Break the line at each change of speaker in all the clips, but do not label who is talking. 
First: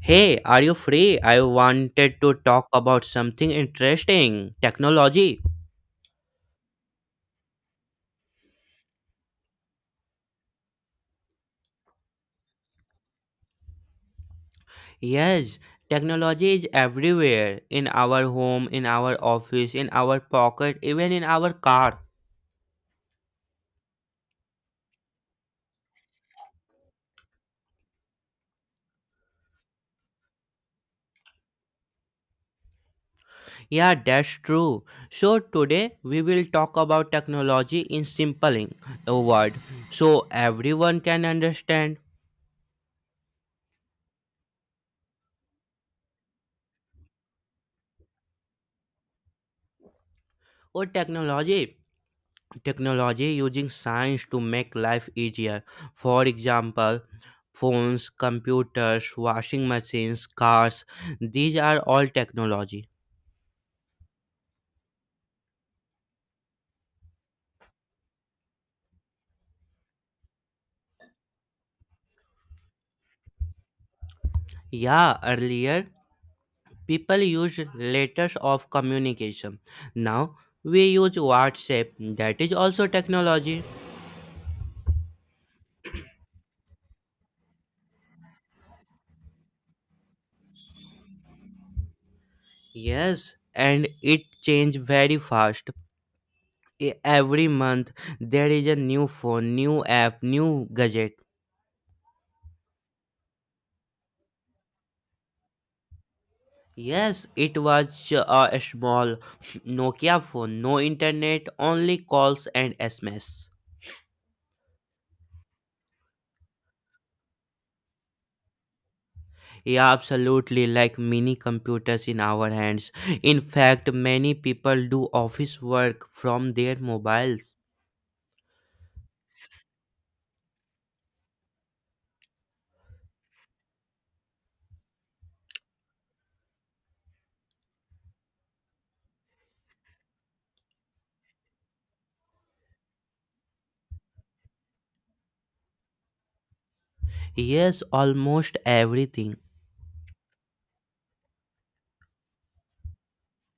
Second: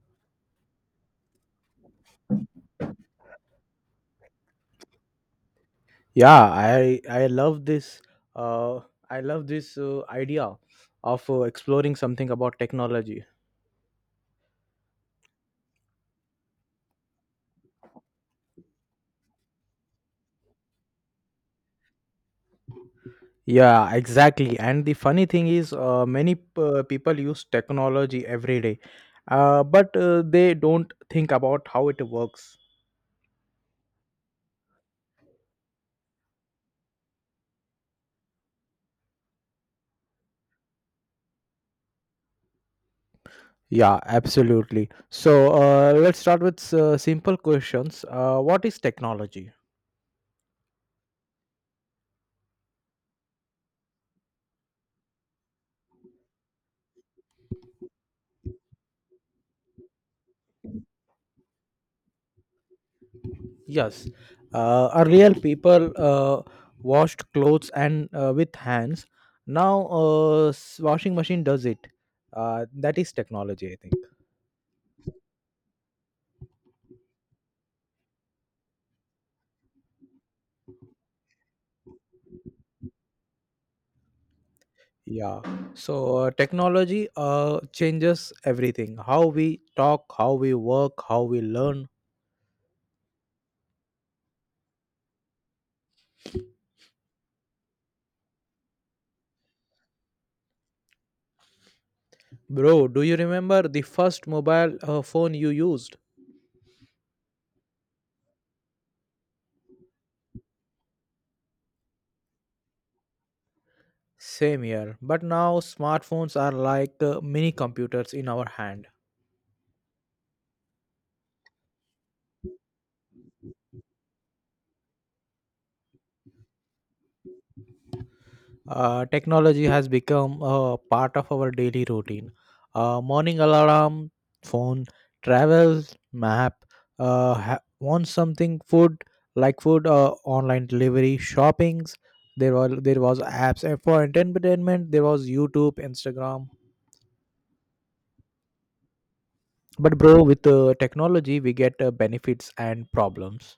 Hey, are you free? I wanted to talk about something interesting technology.
Yeah, I love uh this idea of exploring something about technology.
Yes, technology is everywhere in our home, in our office, in our pocket, even in our car.
Yeah, exactly. And the funny thing is many people use technology every day, but they don't think about how it works.
Yeah, that's true. So, today we will talk about technology in simple a word so everyone can understand.
Yeah, absolutely. So let's start with simple questions. What is technology?
Oh, technology. Technology using science to make life easier. For example, phones, computers, washing machines, cars, these are all technology.
Yes, earlier people washed clothes and with hands. Now, washing machine does it. That is technology, I think.
Yeah, earlier people used letters of communication. Now we use WhatsApp, that is also technology.
Yeah. So technology changes everything: how we talk, how we work, how we learn.
Yes, and it changed very fast. Every month there is a new phone, new app, new gadget.
Bro, do you remember the first mobile phone you used?
Yes, it was a small Nokia phone, no internet, only calls and SMS.
Same here. But now smartphones are like mini computers in our hand.
Yeah, absolutely, like mini computers in our hands. In fact, many people do office work from their mobiles.
Technology has become a part of our daily routine. Morning alarm, phone, travel, map, ha- want something food like food, online delivery, shoppings. There were there was apps and for entertainment. There was YouTube, Instagram.
Yes, almost everything.
But bro, with technology, we get benefits and problems.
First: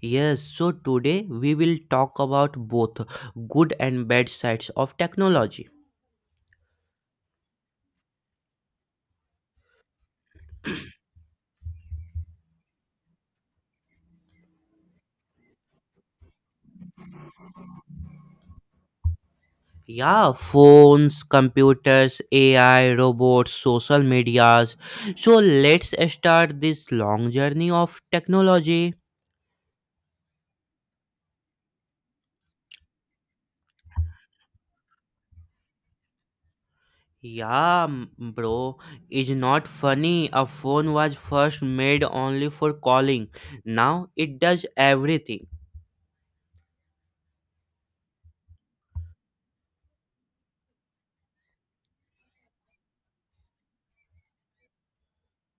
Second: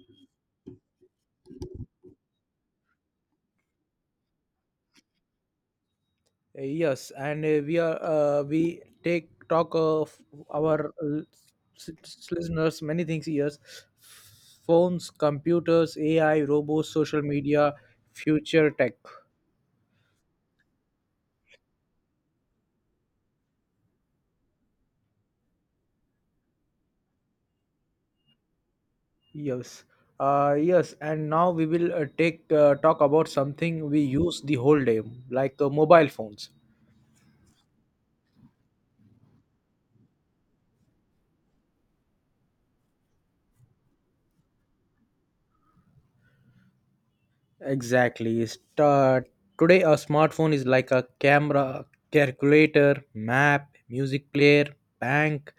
Yes, so today we will talk about both good and bad sides of technology.
Yes, and we are we take talk of our listeners many things. Yes, phones, computers, AI, robots, social media, future tech.
Yeah, phones, computers, AI, robots, social medias. So let's start this long journey of technology.
Yes, yes, and now we will take talk about something we use the whole day, like mobile phones.
Yeah, bro, it's not funny. A phone was first made only for calling. Now it does everything.
Exactly. Start. Today, a smartphone is like a camera, calculator, map, music player, bank,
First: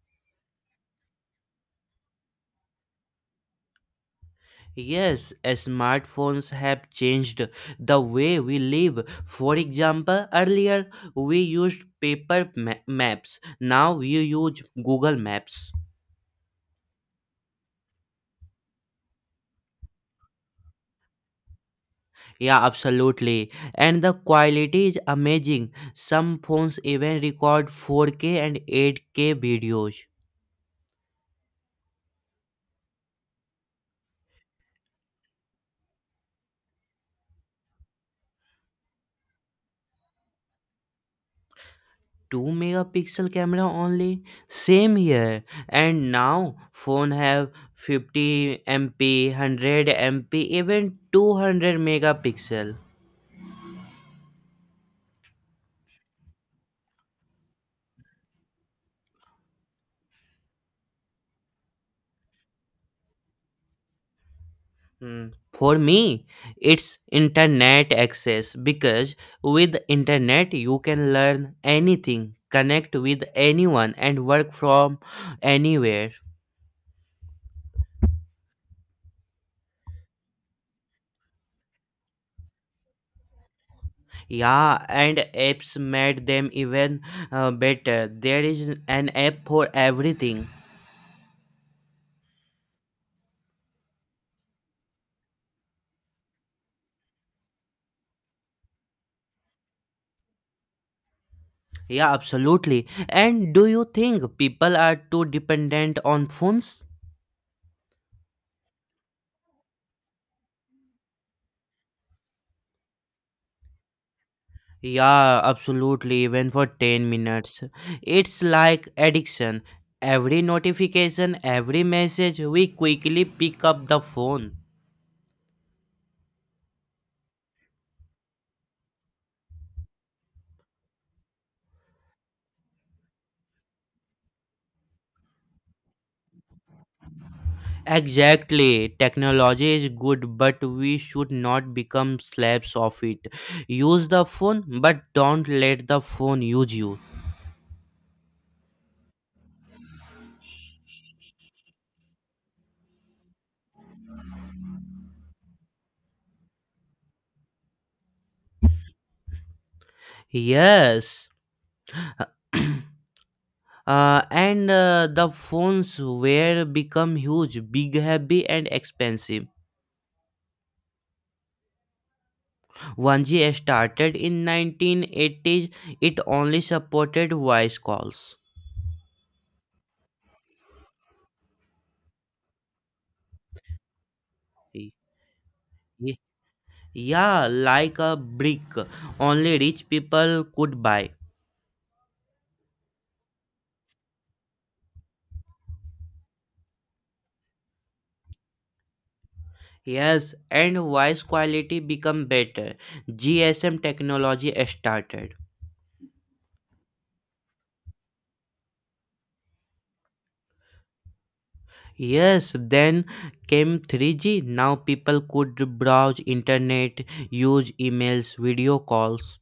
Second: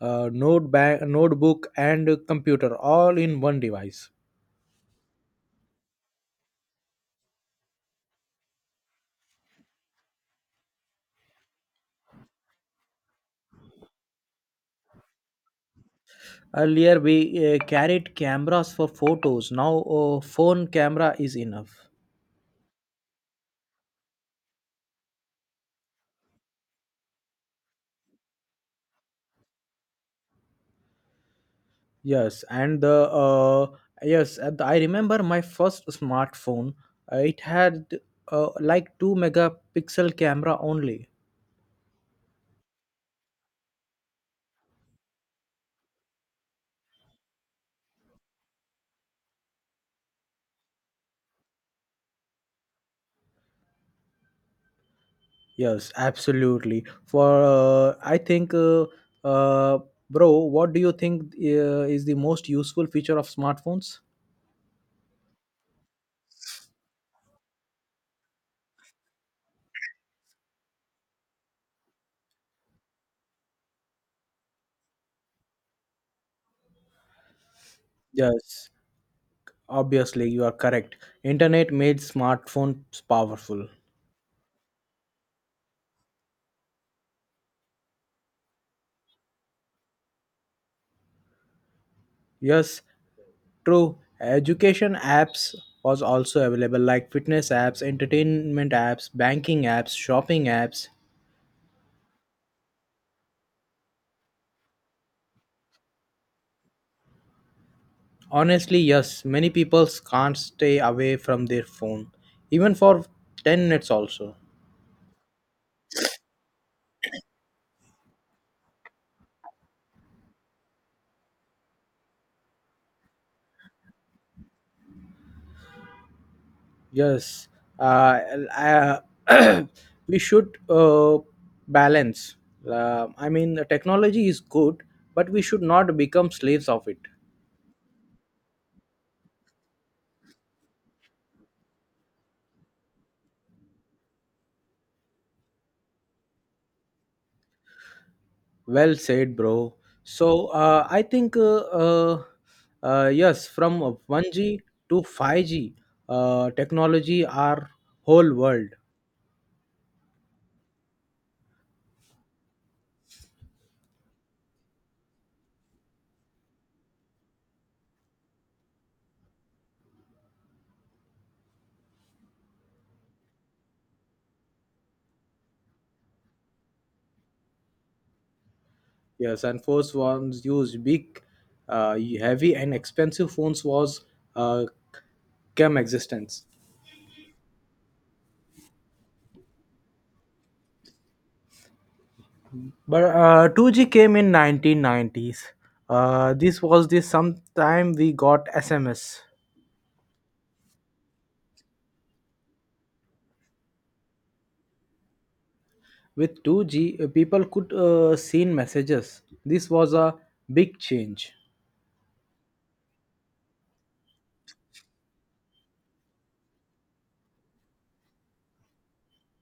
notebook, and computer all in one device.
Yes, as smartphones have changed the way we live. For example, earlier we used paper maps. Now we use Google Maps.
Earlier, we carried cameras for photos. Now, phone camera is enough.
Yeah, absolutely. And the quality is amazing. Some phones even record 4K and 8K videos.
Yes, and the uh, yes, and I remember my first smartphone. It had like 2 megapixel camera only.
2 megapixel camera only. Same here. And now phone have 50 MP, 100 MP, even 200 megapixel.
Yes, absolutely. For I think, uh, bro, what do you think is the most useful feature of smartphones?
Mm. For me, it's internet access because with internet you can learn anything, connect with anyone and work from anywhere.
Yes, obviously you are correct. Internet made smartphones powerful.
Yeah, and apps made them even better. There is an app for everything.
Yes, true. Education apps was also available like fitness apps, entertainment apps, banking apps, shopping apps.
Yeah, absolutely. And do you think people are too dependent on phones?
Honestly, yes, many people can't stay away from their phone even for 10 minutes also.
Yeah, absolutely. Even for 10 minutes, it's like addiction. Every notification, every message, we quickly pick up the phone.
Yes, uh, l- uh, we should balance. I mean, the technology is good, but we should not become slaves of it.
Exactly. Technology is good, but we should not become slaves of it. Use the phone, but don't let the phone use you.
Well said, bro. So I think, yes, from 1G to 5G, technology our whole world.
Yes. And the phones were become huge, big, heavy, and expensive. 1G started in 1980s, it only supported voice calls.
Yes, and first ones used big, heavy, and expensive phones was uh,
Y-
came
y-
existence.
Yeah, like a brick, only rich people could buy.
But 2G came in 1990s. This was the sometime we got SMS.
Yes, and voice quality become better. GSM technology started.
With 2G, people could send messages. This was a big change,
Yes, then came 3G. Now people could browse internet, use emails, video calls.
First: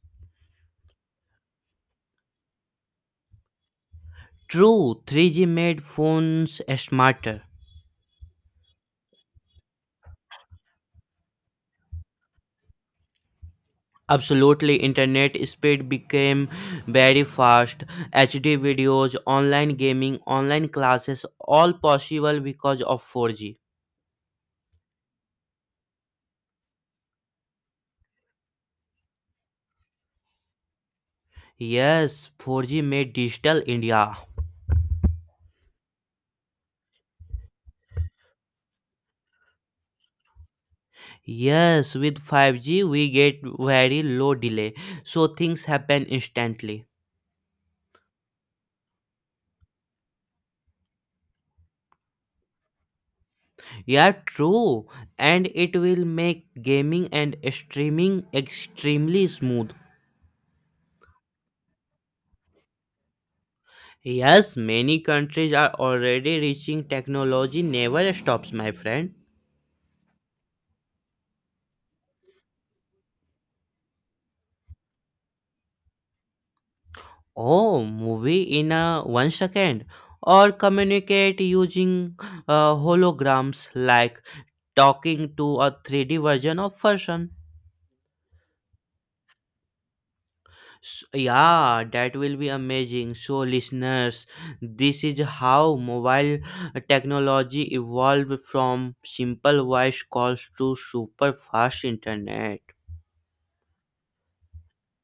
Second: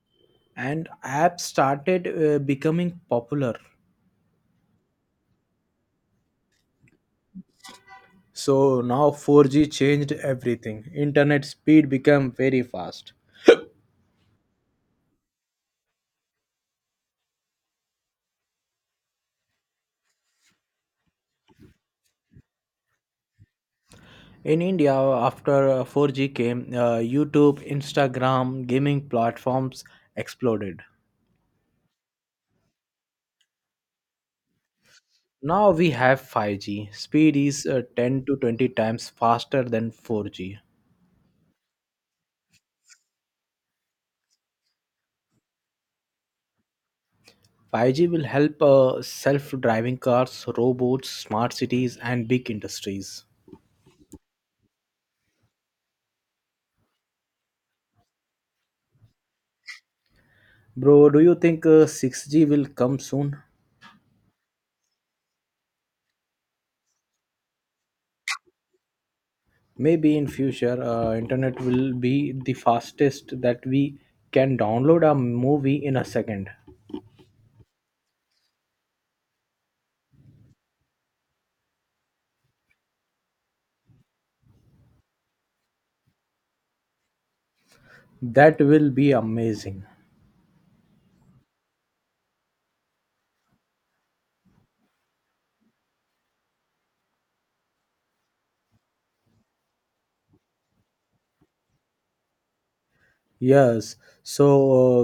and apps started becoming popular.
True, 3G made phones smarter.
So now 4G changed everything. Internet speed became very fast.
Absolutely, internet speed became very fast. HD videos, online gaming, online classes, all possible because of 4G.
In India, after 4G came, YouTube, Instagram, gaming platforms exploded.
Yes, 4G made digital India.
Now we have 5G. Speed is 10 to 20 times faster than 4G.
Yes, with 5G we get very low delay, so things happen instantly.
5G will help self driving cars, robots, smart cities, and big industries.
Yeah, true. And it will make gaming and streaming extremely smooth.
Bro, do you think 6G will come soon?
Yes, many countries are already reaching technology never stops, my friend.
Maybe in future, internet will be the fastest that we can download a movie in a second.
Oh, movie in a 1 second, or communicate using holograms like talking to a 3D version of person.
That will be amazing.
S yeah, that will be amazing. So, listeners, this is how mobile technology evolved from simple voice calls to super fast internet.
Yes. So,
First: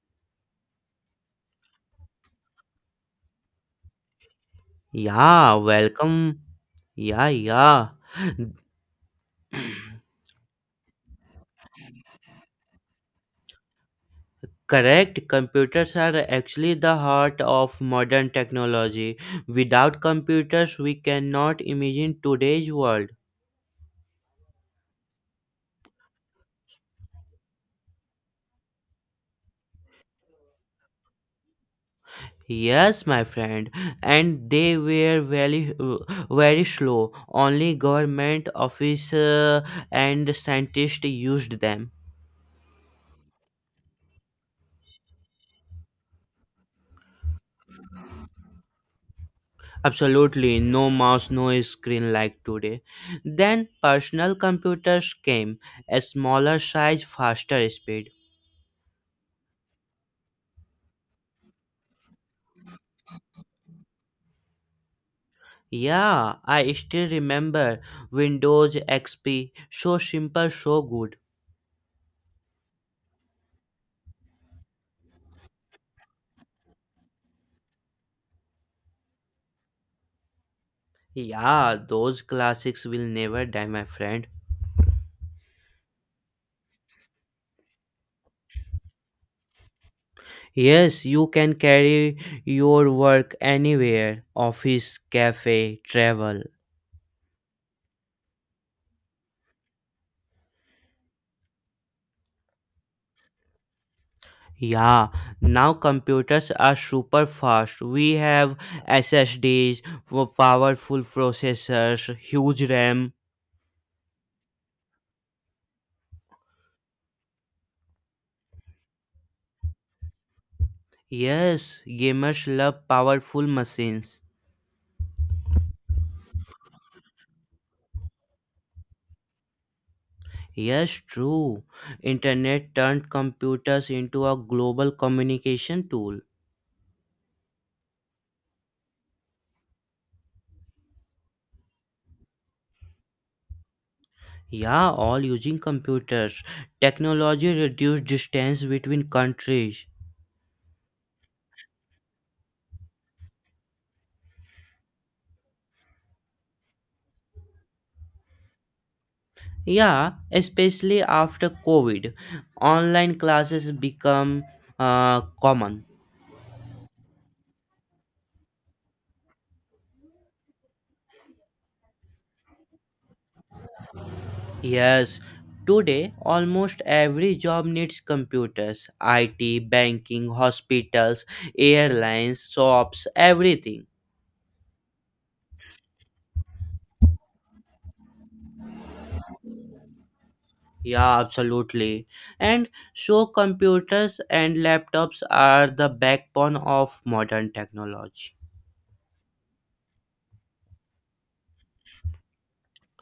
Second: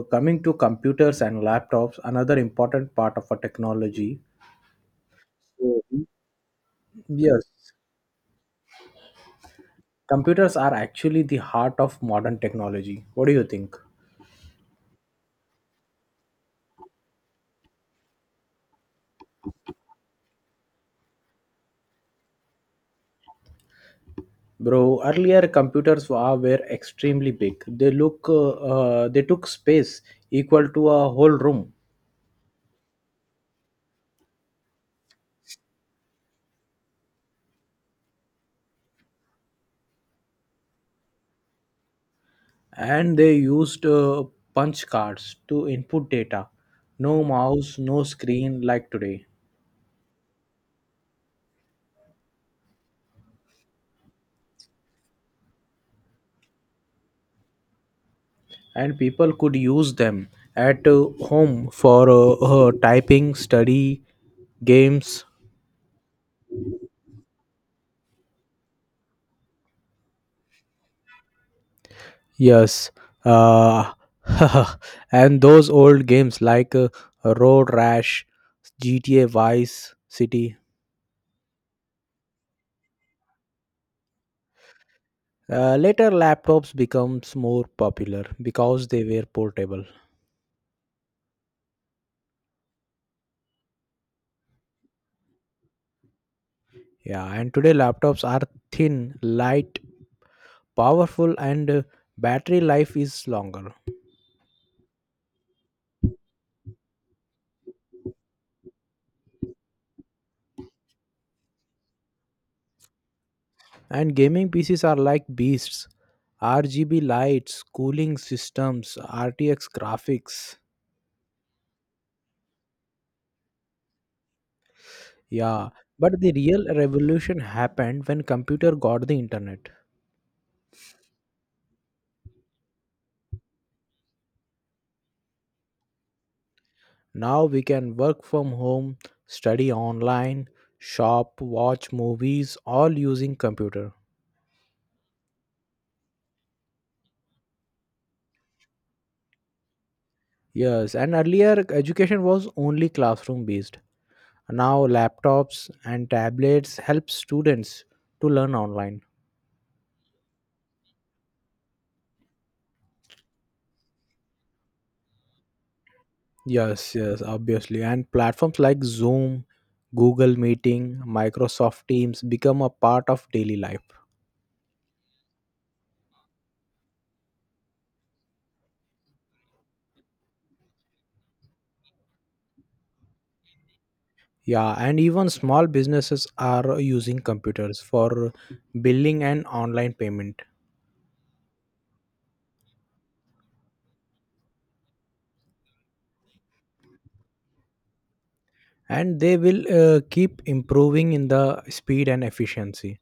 coming to computers and laptops, another important part of a technology.
Yeah,
Mhm.
welcome. Yeah,
Yes,
yeah.
computers are actually the heart of modern technology. What do you think,
Correct. Computers are actually the heart of modern technology. Without computers, we cannot imagine today's world.
bro? Earlier, computers were extremely big. They took space equal to a whole room,
Yes, my friend, and they were very, very slow. Only government office and scientists used them.
and they used punch cards to input data. No mouse, no screen like today,
Absolutely, no mouse, no screen like today. Then personal computers came, a smaller size, faster speed.
and people could use them at home for typing, study, games.
Yeah, I still remember Windows XP. So simple, so good.
Yes, uh, and those old games like Road Rash, GTA Vice City.
Yeah, those classics will never die, my friend.
Later, laptops becomes more popular because they were portable.
Yes, you can carry your work anywhere office, cafe, travel.
Yeah, and today laptops are thin, light, powerful, and battery life is longer.
Yeah, now computers are super fast. We have SSDs, for powerful processors, huge RAM.
And gaming PCs are like beasts. RGB lights, cooling systems, RTX graphics.
Yes, gamers love powerful machines.
Yeah, but the real revolution happened when computer got the internet.
Yes, true. Internet turned computers into a global communication tool.
Now we can work from home, study online, shop, watch movies all using computer.
Yeah, all using computers. Technology reduced distance between countries.
Yes, and earlier education was only classroom based. Now laptops and tablets help students to learn online.
Yeah, especially after COVID, online classes become common.
Yes, yes, obviously. And platforms like Zoom, Google Meeting, Microsoft Teams become a part of daily life.
Yes, today almost every job needs computers. IT, banking, hospitals, airlines, shops, everything.
Yeah, and even small businesses are using computers for billing and online payment,
Yeah, absolutely. And so computers and laptops are the backbone of modern technology.
and they will keep improving in the speed and efficiency.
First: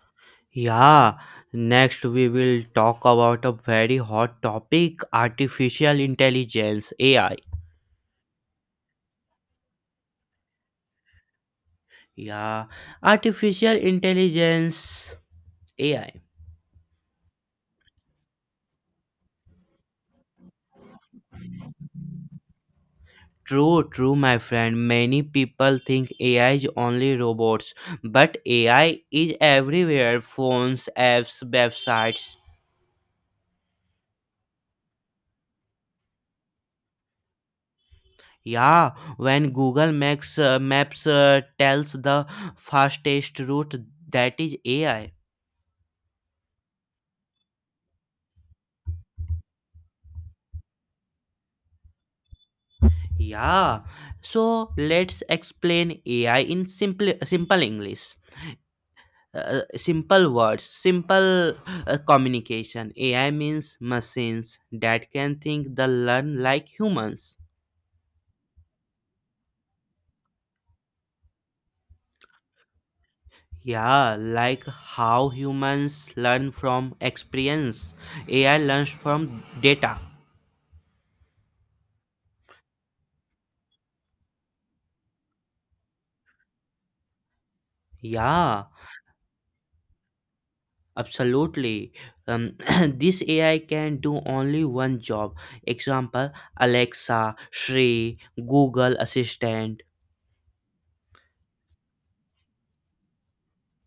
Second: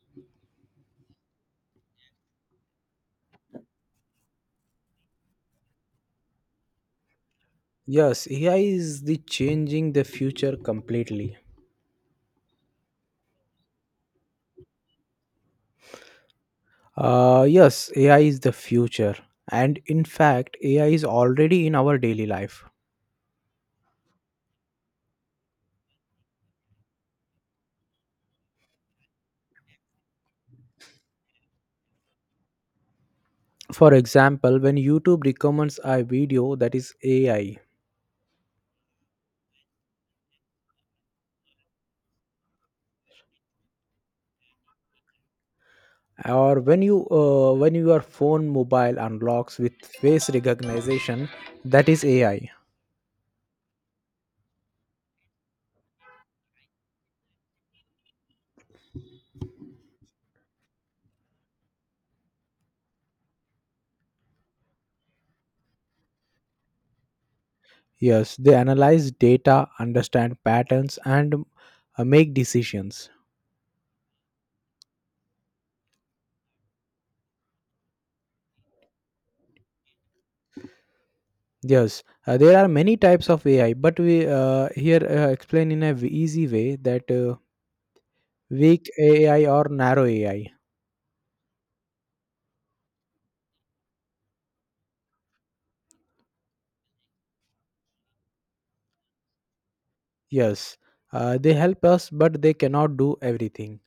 Yeah, next we will talk about a very hot topic artificial intelligence AI.
Yes, AI is the changing the future completely.
Yeah, artificial intelligence AI.
Yes, AI is the future, and in fact, AI is already in our daily life.
True, true, my friend. Many people think AI is only robots, but AI is everywhere phones, apps, websites.
For example, when YouTube recommends a video, that is AI,
Yeah, when Google Maps tells the fastest route, that is AI.
or when your phone mobile unlocks with face recognition, that is AI.
Yeah. So let's explain AI in simple English. Simple words, simple communication. AI means machines that can think the learn like humans.
Yes, they analyze data, understand patterns, and make decisions.
Yeah, like how humans learn from experience. AI learns from data.
Yes, there are many types of AI, but we here explain in a easy way that
Yeah.
weak AI or narrow AI.
Absolutely. Um, this AI can do only one job. Example Alexa, Siri, Google Assistant.
Yes, they help us but they cannot do everything.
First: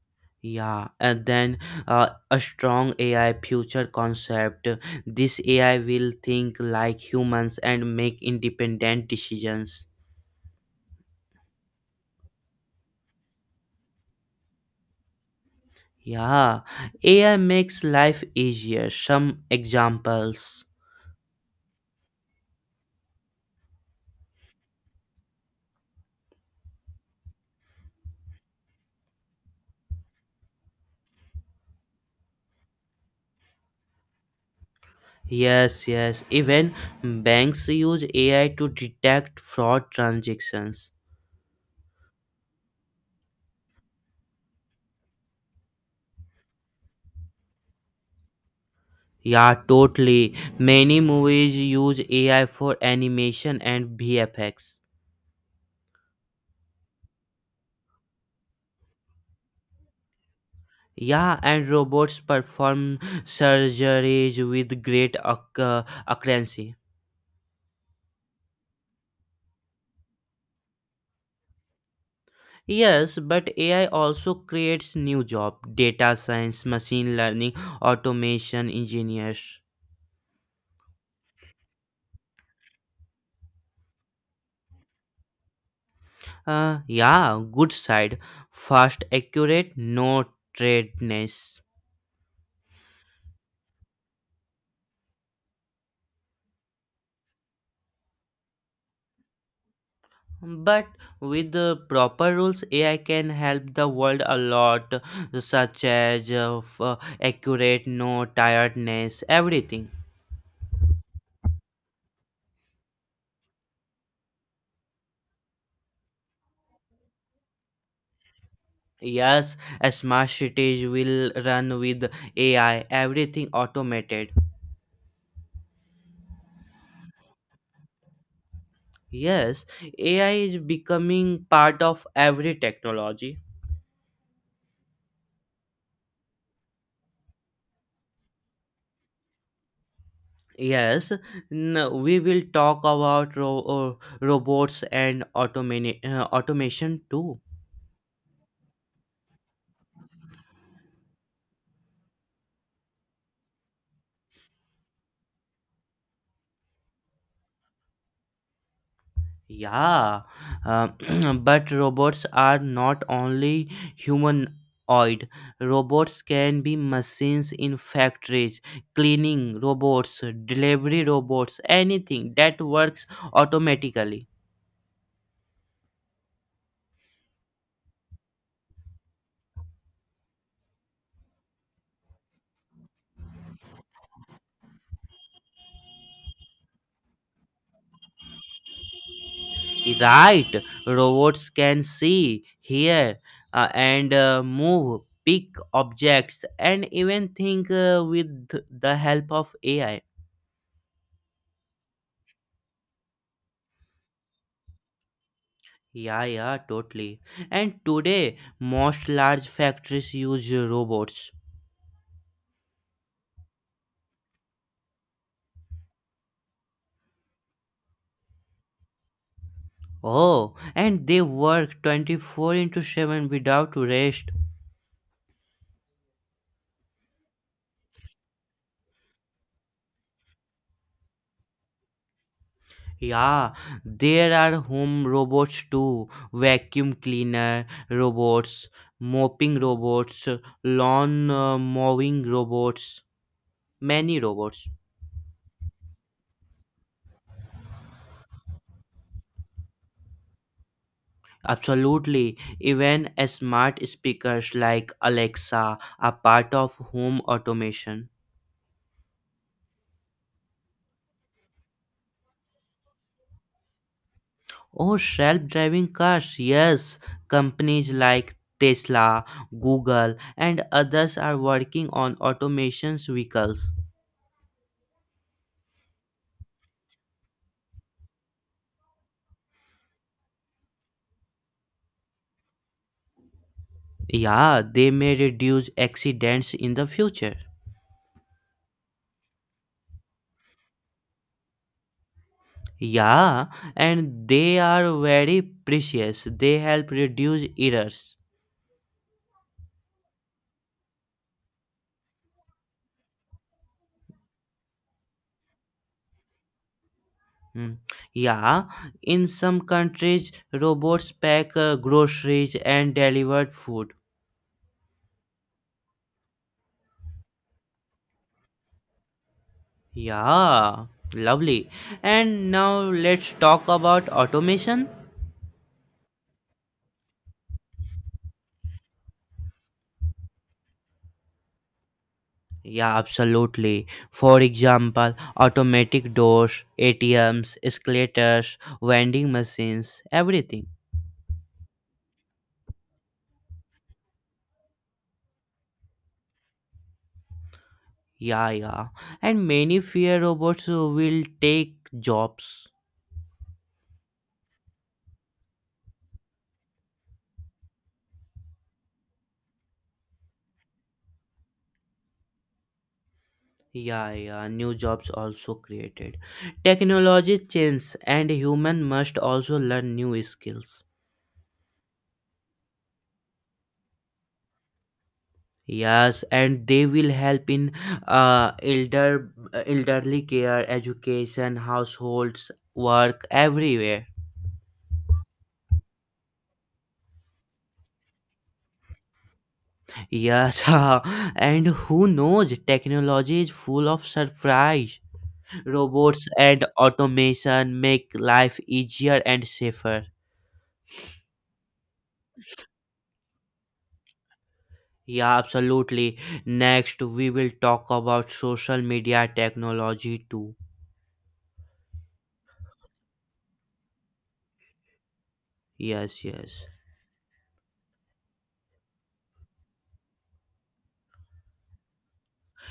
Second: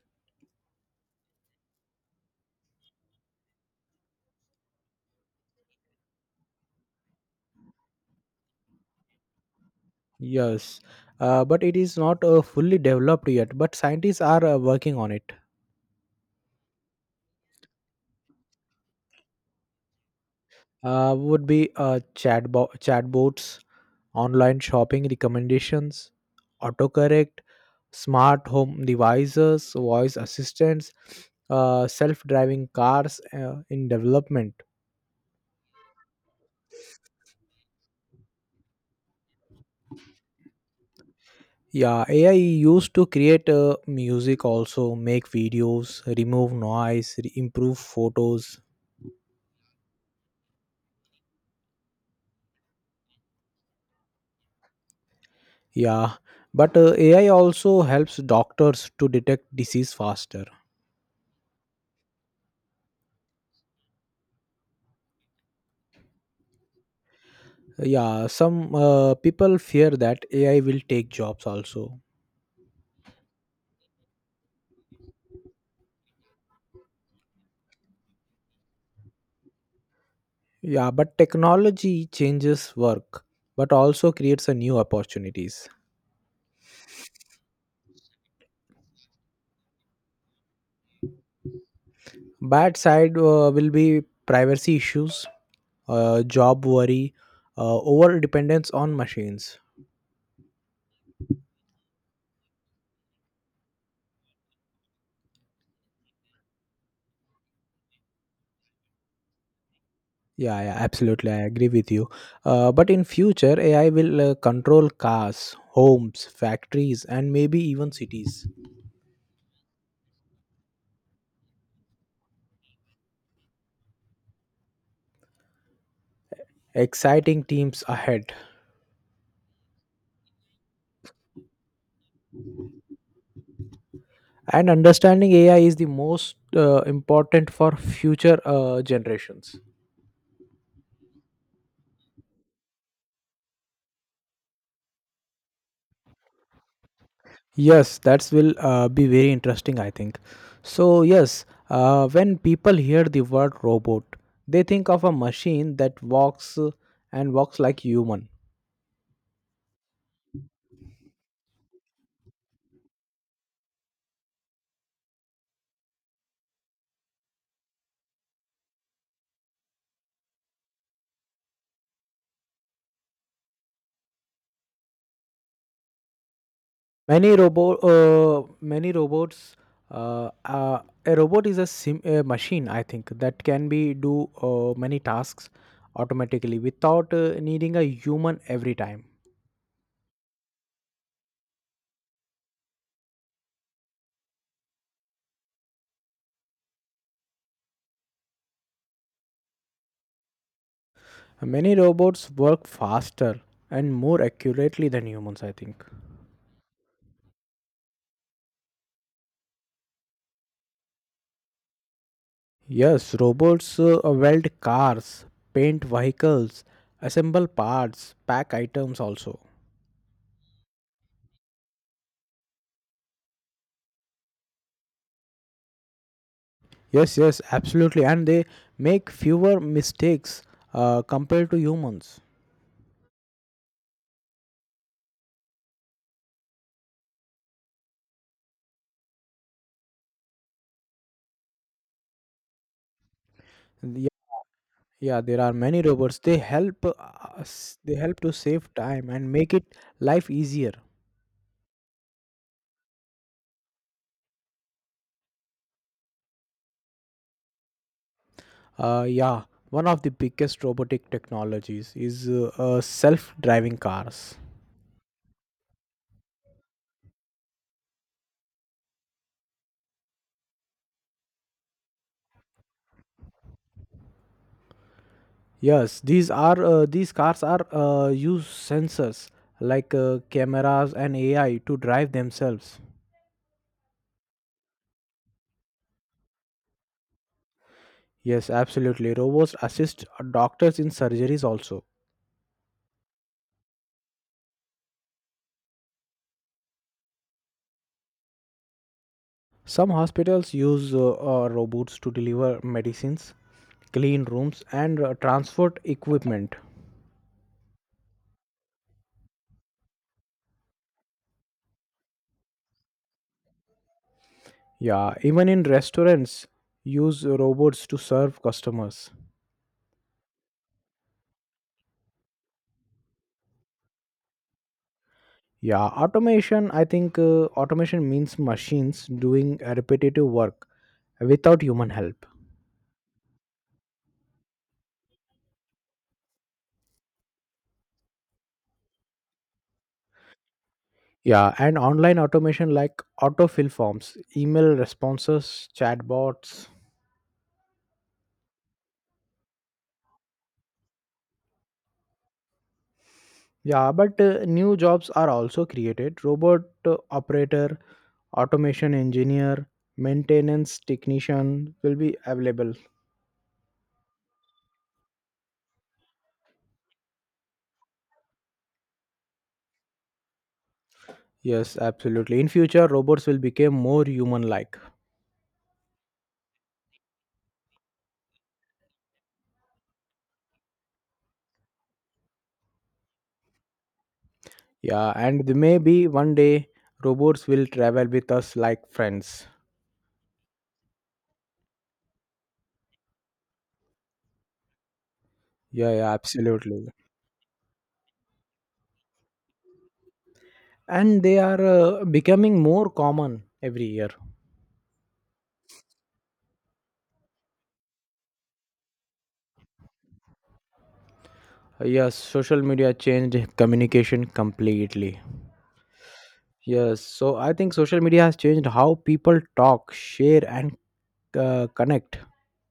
Yeah, and then a strong AI future concept. This AI will think like humans and make independent decisions.
Yes, but it is not fully developed yet, but scientists are working on it.
Yeah, AI makes life easier. Some examples.
Would be chatbots, online shopping recommendations, autocorrect, smart home devices, voice assistants, self-driving cars, in development.
Yes, yes. Even banks use AI to detect fraud transactions.
Yeah, AI used to create music, also make videos, remove noise, improve photos.
Yeah, totally. Many movies use AI for animation and VFX.
Yeah, but AI also helps doctors to detect disease faster.
Yeah, and robots perform surgeries with great accuracy.
Yeah, some people fear that AI will take jobs also.
Yes, but AI also creates new jobs data science, machine learning, automation engineers.
Yeah, but technology changes work, but also creates a new opportunities.
Yeah, good side. Fast, accurate, no trade.
Bad side will be privacy issues, job worry, over dependence on machines.
But with the proper rules, AI can help the world a lot, such as accurate, no tiredness, everything.
Yeah, yeah, absolutely, I agree with you. But in future, AI will control cars, homes, factories, and maybe even cities.
Yes, a smart cities will run with AI, everything automated.
Exciting teams ahead,
Yes, AI is becoming part of every technology.
and understanding AI is the most important for future generations.
Yes, we will talk about robots and automation too.
Yes, that will be very interesting, I think. So, yes, when people hear the word robot, they think of a machine that walks and walks like human.
Yeah, uh, but robots are not only humanoid. Robots can be machines in factories, cleaning robots, delivery robots, anything that works automatically.
Many robots. Uh, uh, a robot is a machine, I think, that can be do many tasks automatically without needing a human every time.
Right, robots can see, hear, and move, pick objects, and even think with the help of AI.
Many robots work faster and more accurately than humans, I think.
Yeah, yeah, totally. And today, most large factories use robots.
Yes, robots weld cars, paint vehicles, assemble parts, pack items also.
Oh, and they work 24 into 7 without rest.
Yes, yes, absolutely, and they make fewer mistakes compared to humans.
Yeah, there are home robots too vacuum cleaner robots, mopping robots, lawn mowing robots,
Yeah,
many robots.
yeah, there are many robots. They help us. They help to save time and make it life easier.
Absolutely, even smart speakers like Alexa are part of home automation.
Yeah, one of the biggest robotic technologies is self-driving cars.
Oh, self-driving cars. Yes, companies like Tesla, Google, and others are working on automation vehicles.
Yes, these cars are use sensors like cameras and AI to drive themselves.
Yeah, they may reduce accidents in the future.
Yes, absolutely. Robots assist doctors in surgeries also.
Yeah, and they are very precious. They help reduce errors.
Some hospitals use robots to deliver medicines, clean rooms, and transport equipment.
Hmm. Yeah, in some countries, robots pack groceries and deliver food.
Yeah, even in restaurants use robots to serve customers.
Yeah, lovely. And now let's talk about automation.
Yeah, automation, I think, automation means machines doing repetitive work without human help.
Yeah, absolutely. For example, automatic doors, ATMs, escalators, vending machines, everything.
Yeah, and online automation like autofill forms, email responses, chatbots.
Yeah, yeah. And many fear robots will take jobs.
Yeah, but new jobs are also created: robot operator, automation engineer, maintenance technician will be available.
Yeah, yeah. New jobs also created. Technology changes, and human must also learn new skills.
Yes, absolutely. In future, robots will become more human-like.
Yes, and they will help in uh, elder elderly care, education, households, work, everywhere.
Yeah, and they maybe one day robots will travel with us like friends.
Yes, and who knows, technology is full of surprise.
Yeah, yeah,
Robots and
absolutely.
automation make life easier and safer.
And they are becoming more common every year.
Yeah, absolutely. Next, we will talk about social media technology too.
Yes, social media changed communication completely.
Yes, yes.
Yes, so I think social media has changed how people talk, share, and connect.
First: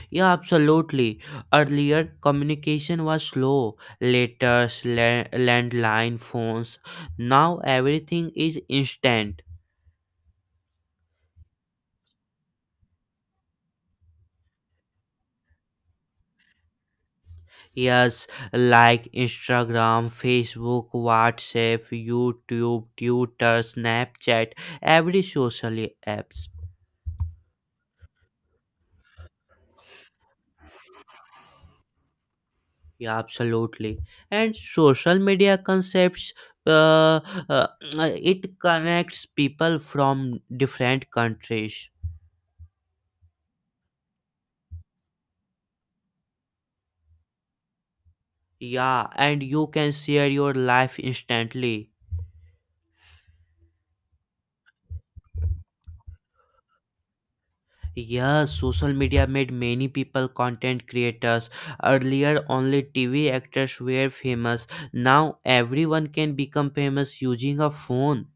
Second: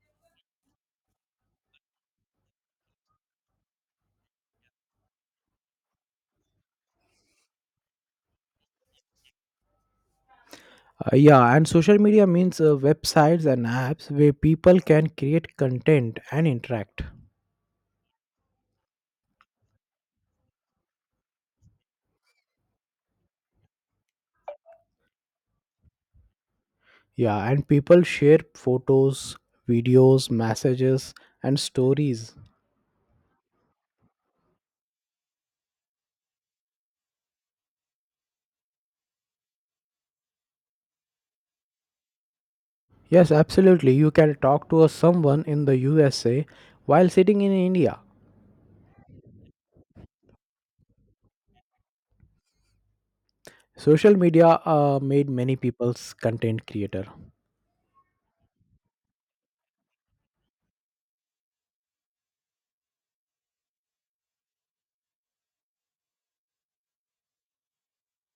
Yeah, absolutely. Earlier, communication was slow. Letters, landline phones. Now everything is instant.
Yeah, and social media means websites and apps where people can create content and interact.
Yes, like Instagram, Facebook, WhatsApp, YouTube, Twitter, Snapchat, every social apps.
Yeah, and people share photos, videos, messages, and stories.
Yeah, absolutely. And social media concepts. Uh, uh, it connects people from different countries.
Yes, absolutely. You can talk to a someone in the USA while sitting in India.
Yeah, and you can share your life instantly.
Social media made many people's content creator.
Yes, social media made many people content creators. Earlier, only TV actors were famous. Now, everyone can become famous using a phone.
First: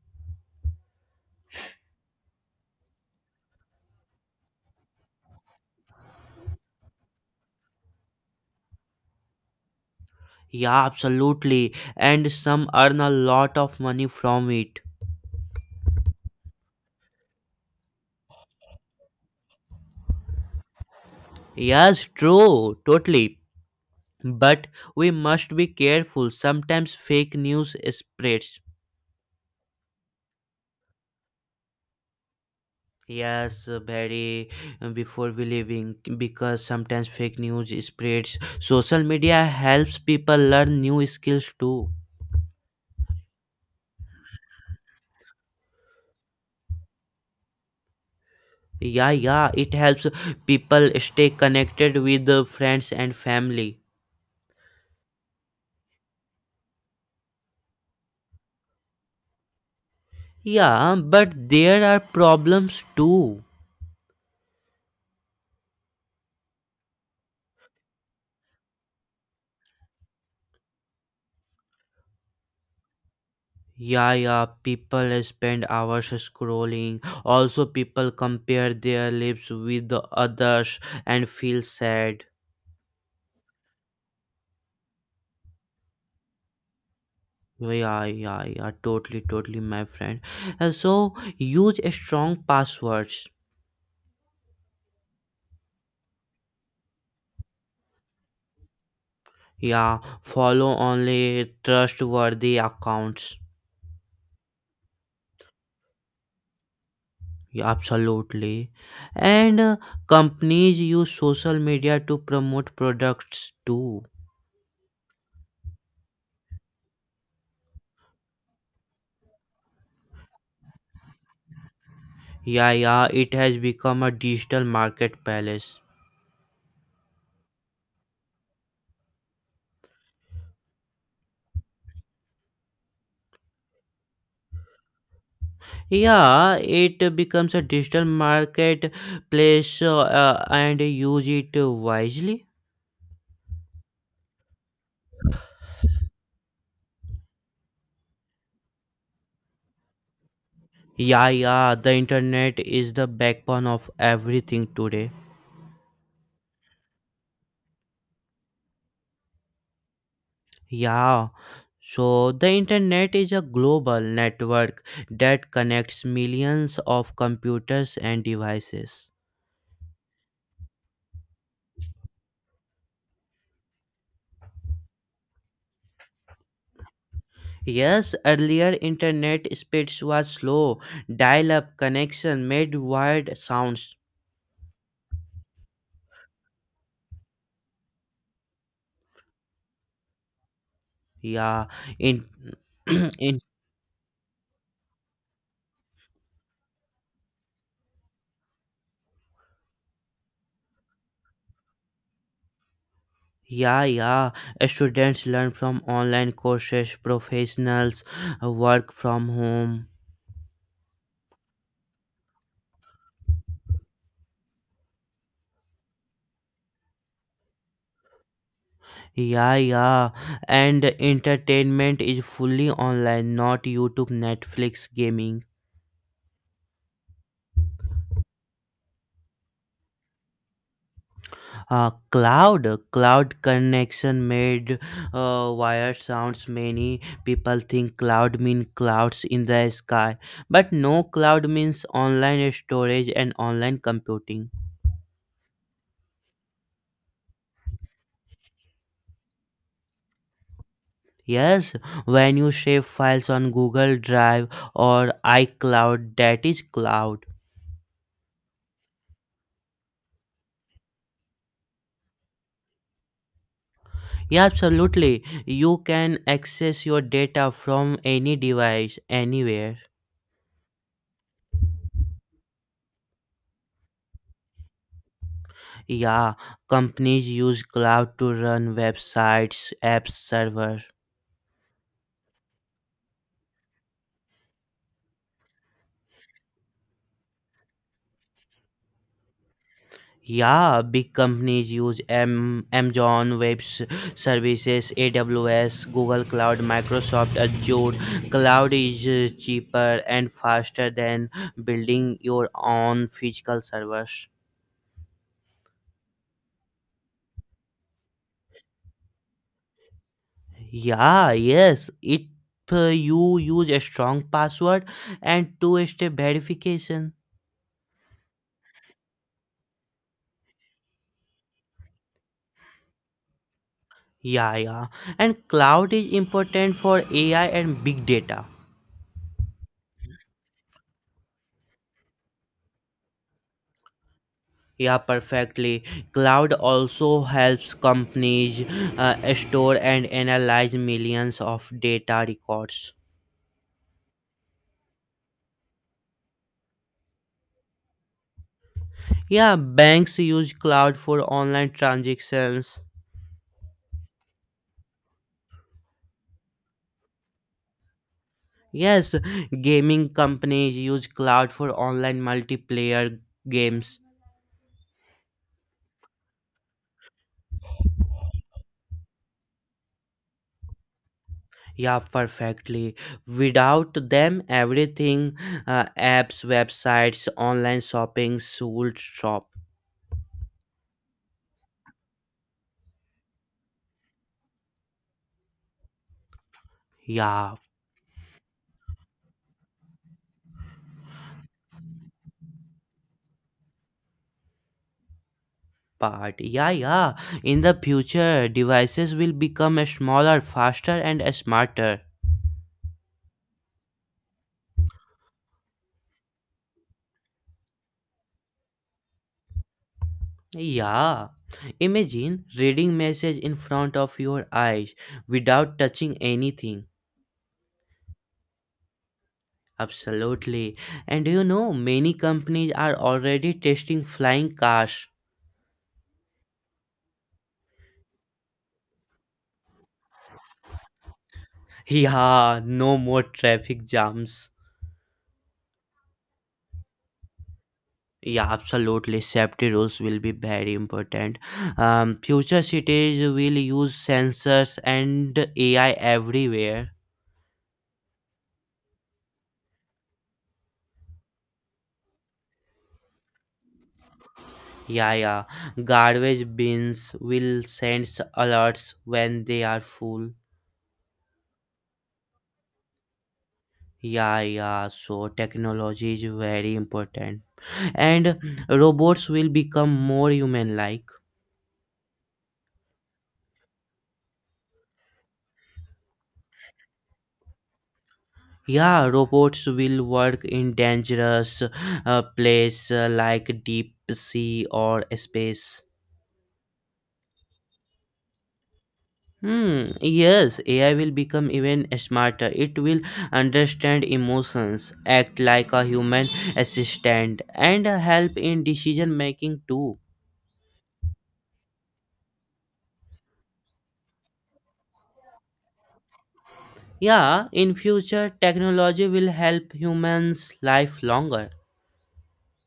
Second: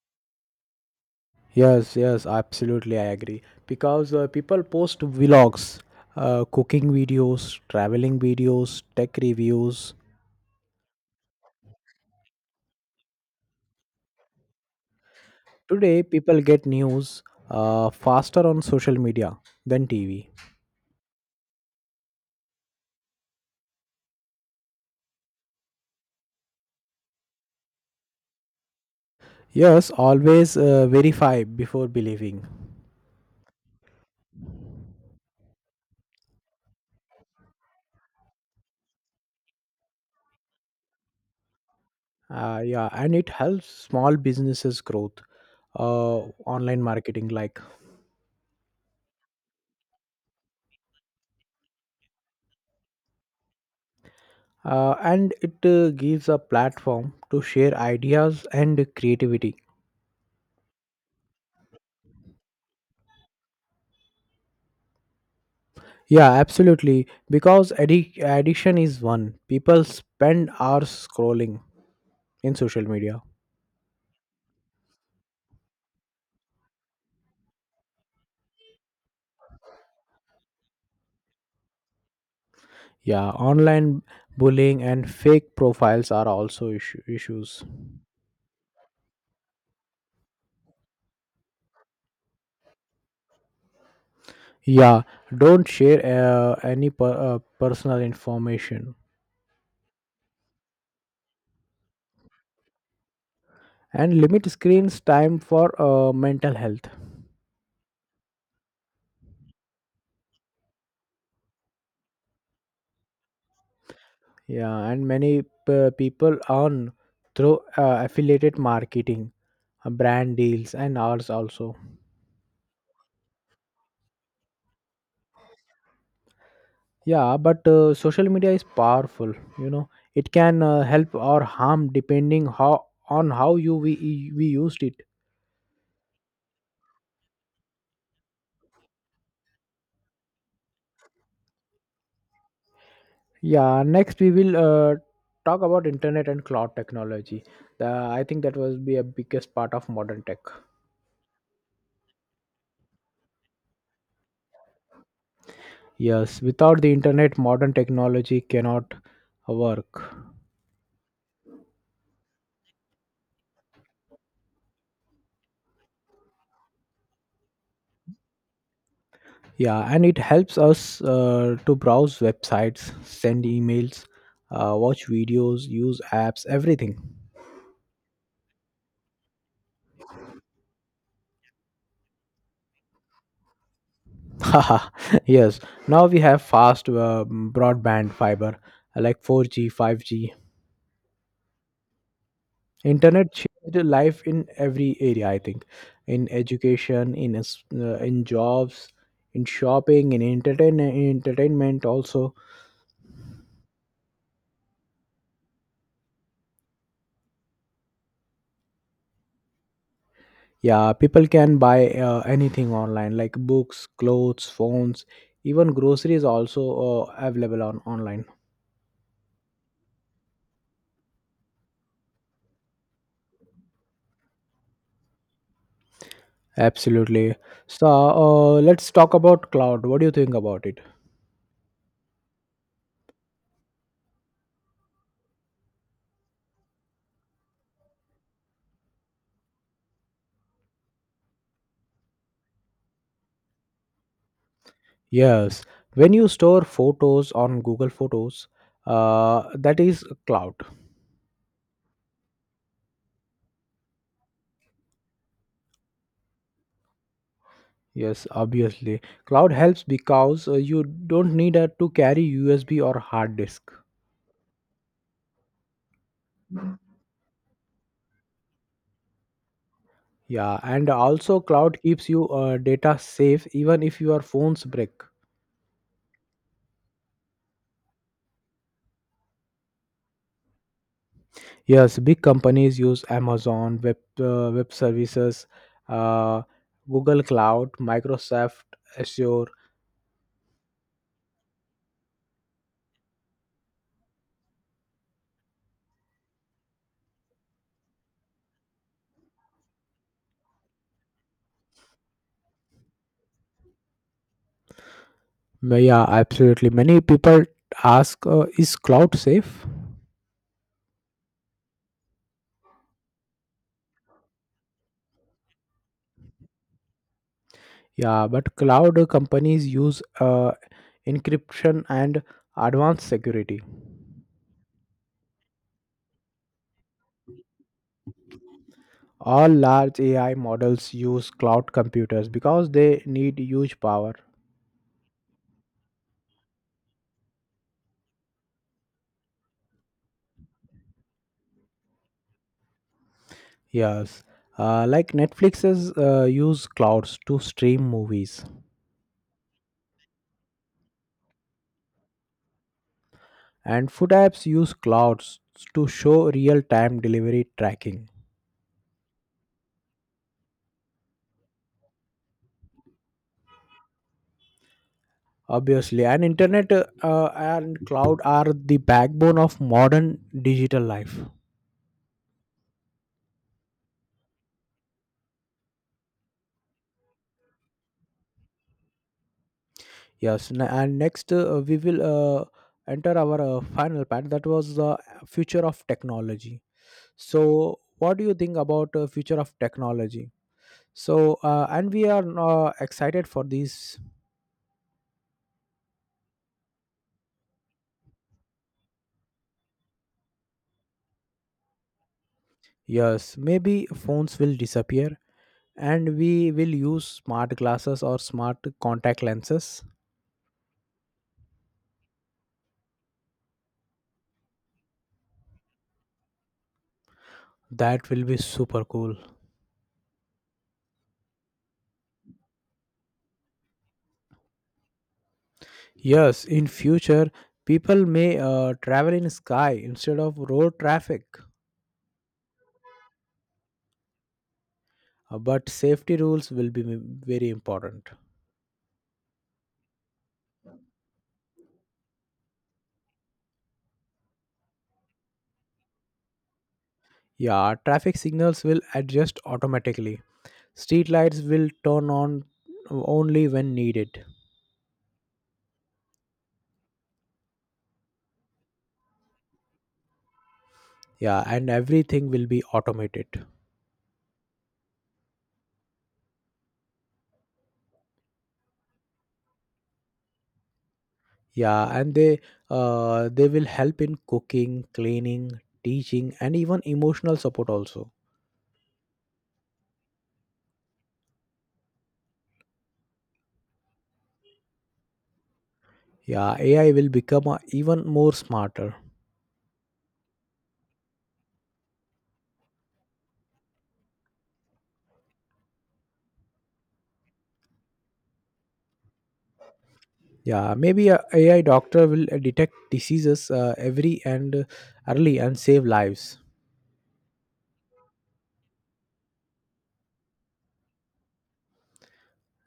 Yes, yes, absolutely. I agree because people post vlogs, cooking videos, traveling videos, tech reviews.
Yeah, absolutely. And some earn a lot of money from it.
Today, people get news faster on social media than TV.
Yes, true, totally. But we must be careful. Sometimes fake news spreads.
Yes, always verify before believing.
Yes, very before believing because sometimes fake news spreads. Social media helps people learn new skills too.
Yeah, and it helps small businesses growth, uh, online marketing like,
Yeah, yeah, it helps people stay connected with the friends and family.
and it gives a platform to share ideas and creativity.
Yeah, but there are problems too.
Yeah, absolutely. Because addiction is one. People spend hours scrolling in social media.
Yeah, yeah, people spend hours scrolling. Also, people compare their lives with the others and feel sad.
Yeah, online bullying and fake profiles are also issues.
Yeah, yeah, yeah, totally, totally, my friend. And so use strong passwords.
Yeah, don't share any personal information
Yeah, follow only trustworthy accounts.
and limit screens time for mental health.
Yeah, absolutely. And companies use social media to promote products too.
Yeah, and many people earn through affiliated marketing, brand deals, and ours also.
Yeah, yeah, it has become a digital marketplace.
Yeah, but social media is powerful. You know, it can help or harm depending how we used it.
Yeah, it becomes a digital marketplace and use it wisely.
Yeah, next we will talk about internet and cloud technology. I think that was be a biggest part of modern tech.
Yeah, yeah, the internet is the backbone of everything today.
Yes, without the internet, modern technology cannot work.
Yeah, so the internet is a global network that connects millions of computers and devices.
Yeah, and it helps us to browse websites, send emails, watch videos, use apps, everything.
Yes, earlier internet speeds was slow. Dial-up connection made weird sounds.
Haha, yes, now we have fast broadband fiber like 4G, 5G.
Yeah, in,
Internet
in
changed life in every area, I think: in education, in jobs, in shopping, in entertainment also.
yeah, yeah. Students learn from online courses, professionals work from home.
Yeah, people can buy anything online like books, clothes, phones, even groceries also available on online.
Yeah, yeah. And entertainment is fully online, not YouTube, Netflix, gaming.
Absolutely. So let's talk about cloud. What do you think about it?
Uh, cloud, cloud connection made wire sounds. Many people think cloud mean clouds in the sky, but no, cloud means online storage and online computing.
Yes, when you store photos on Google Photos, that is cloud.
Yes, when you save files on Google Drive or iCloud, that is cloud.
Yes, obviously. Cloud helps because you don't need to carry USB or hard disk.
Yeah, absolutely. You can access your data from any device, anywhere.
Yeah, and also cloud keeps you data safe even if your phones break.
Yeah, companies use cloud to run websites, apps, server.
Yes, big companies use Amazon Web Services, uh, Google Cloud, Microsoft Azure.
Yeah, big companies use Amazon Web Services, AWS, Google Cloud, Microsoft Azure. Cloud is cheaper and faster than building your own physical servers.
Yeah, absolutely. Many people ask, is cloud safe?
Yeah, yes. If you use a strong password and two-step verification.
Yeah, but cloud companies use encryption and advanced security.
Yeah, yeah. And cloud is important for AI and big data.
All large AI models use cloud computers because they need huge power.
Yeah, perfectly. Cloud also helps companies store and analyze millions of data records.
Yes. Like Netflixes use clouds to stream movies,
Yeah, banks use cloud for online transactions.
and food apps use clouds to show real time delivery tracking.
Yes, gaming companies use cloud for online multiplayer games.
Obviously, and internet and cloud are the backbone of modern digital life.
Yeah, perfectly. Without them, everything apps, websites, online shopping should shop.
Yes, n- and next we will uh, enter our final part that was the future of technology.
Yeah,
So, what do you think about future of technology? So, and we are excited for these
part. Yeah, yeah. In the future, devices will become smaller, faster, and smarter.
years. Maybe phones will disappear, and we will use smart glasses or smart contact lenses.
Yeah. Imagine reading message in front of your eyes without touching anything.
That will be super cool.
Absolutely. And many companies are already testing flying cars.
Yes, in future, people may travel in sky instead of road traffic,
Yeah, no more traffic jams.
but safety rules will be very important.
Yeah, absolutely. Safety rules will be very important. Future cities will use sensors and AI everywhere.
Yeah, traffic signals will adjust automatically. Street lights will turn on only when needed.
Yeah, yeah. Garbage bins will send alerts when they are full.
Yeah, and everything will be automated.
Yeah, yeah. So technology is very important, and robots will become more human-like.
Yeah, and they will help in cooking, cleaning, teaching, and even emotional support also.
Yeah, robots will work in dangerous place like deep sea or space.
Yeah, AI will become even more smarter.
Hmm, yes, AI will become even smarter. It will understand emotions, act like a human assistant, and help in decision making too.
Yeah, maybe a AI doctor will detect diseases every and early and save lives.
Yeah, in future technology will help humans life longer.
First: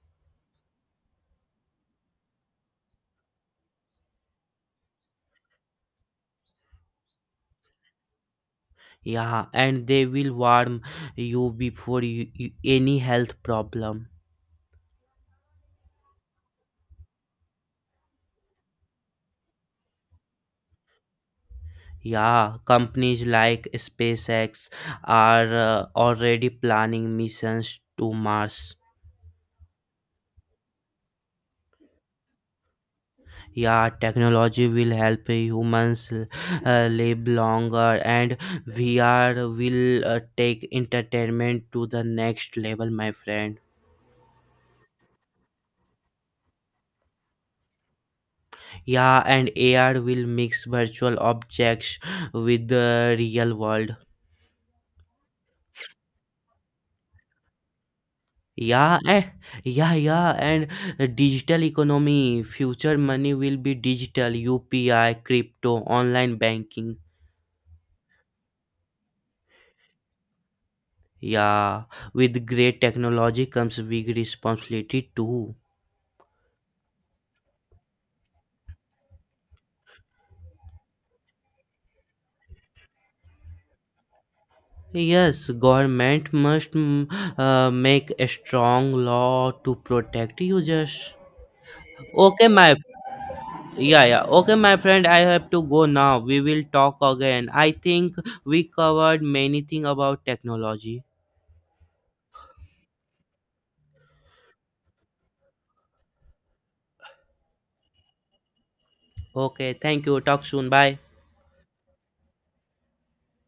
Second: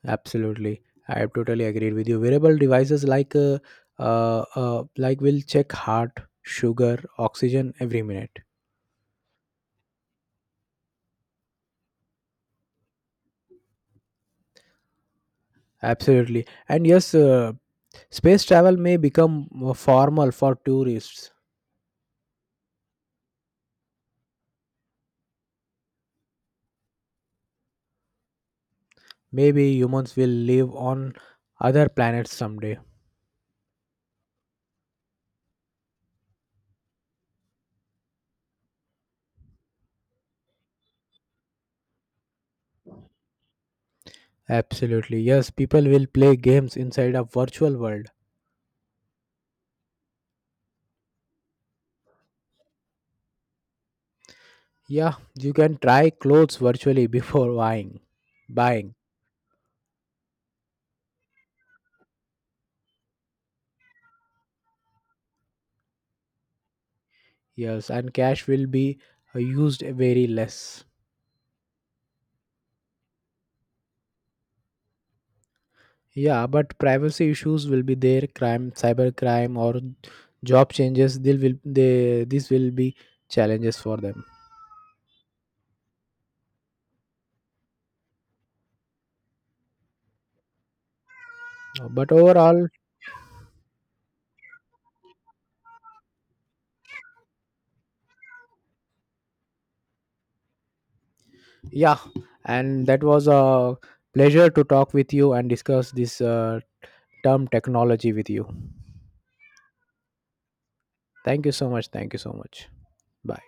Absolutely, I have totally agreed with you. Wearable devices like will check heart, sugar, oxygen every minute.
Yeah, and they will warn you before you any health problem.
Absolutely, and yes, space travel may become more formal for tourists.
Yeah, companies like SpaceX are already planning missions to Mars.
Maybe humans will live on other planets someday.
Yeah, technology will help humans live longer, and VR will take entertainment to the next level, my friend.
Absolutely, yes, people will play games inside a virtual world.
Yeah, and AR will mix virtual objects with the real world.
Yeah, you can try clothes virtually before buying,
Yeah, yeah, yeah, and digital economy, future money will be digital, UPI, crypto, online banking.
yes, and cash will be used very less.
Yeah, with great technology comes big responsibility too.
Yeah, but privacy issues will be there, crime, cyber crime, or job changes. They will they this will be challenges for them.
Yes, government must make a strong law to protect users.
But
Okay,
overall,
my yeah, yeah. Okay, my friend, I have to go now. We will talk again. I think we covered many thing about technology.
yeah, and that was a pleasure to talk with you and discuss this term technology with you.
Okay, thank you. Talk soon. Bye.
Thank you so much. Thank you so much. Bye.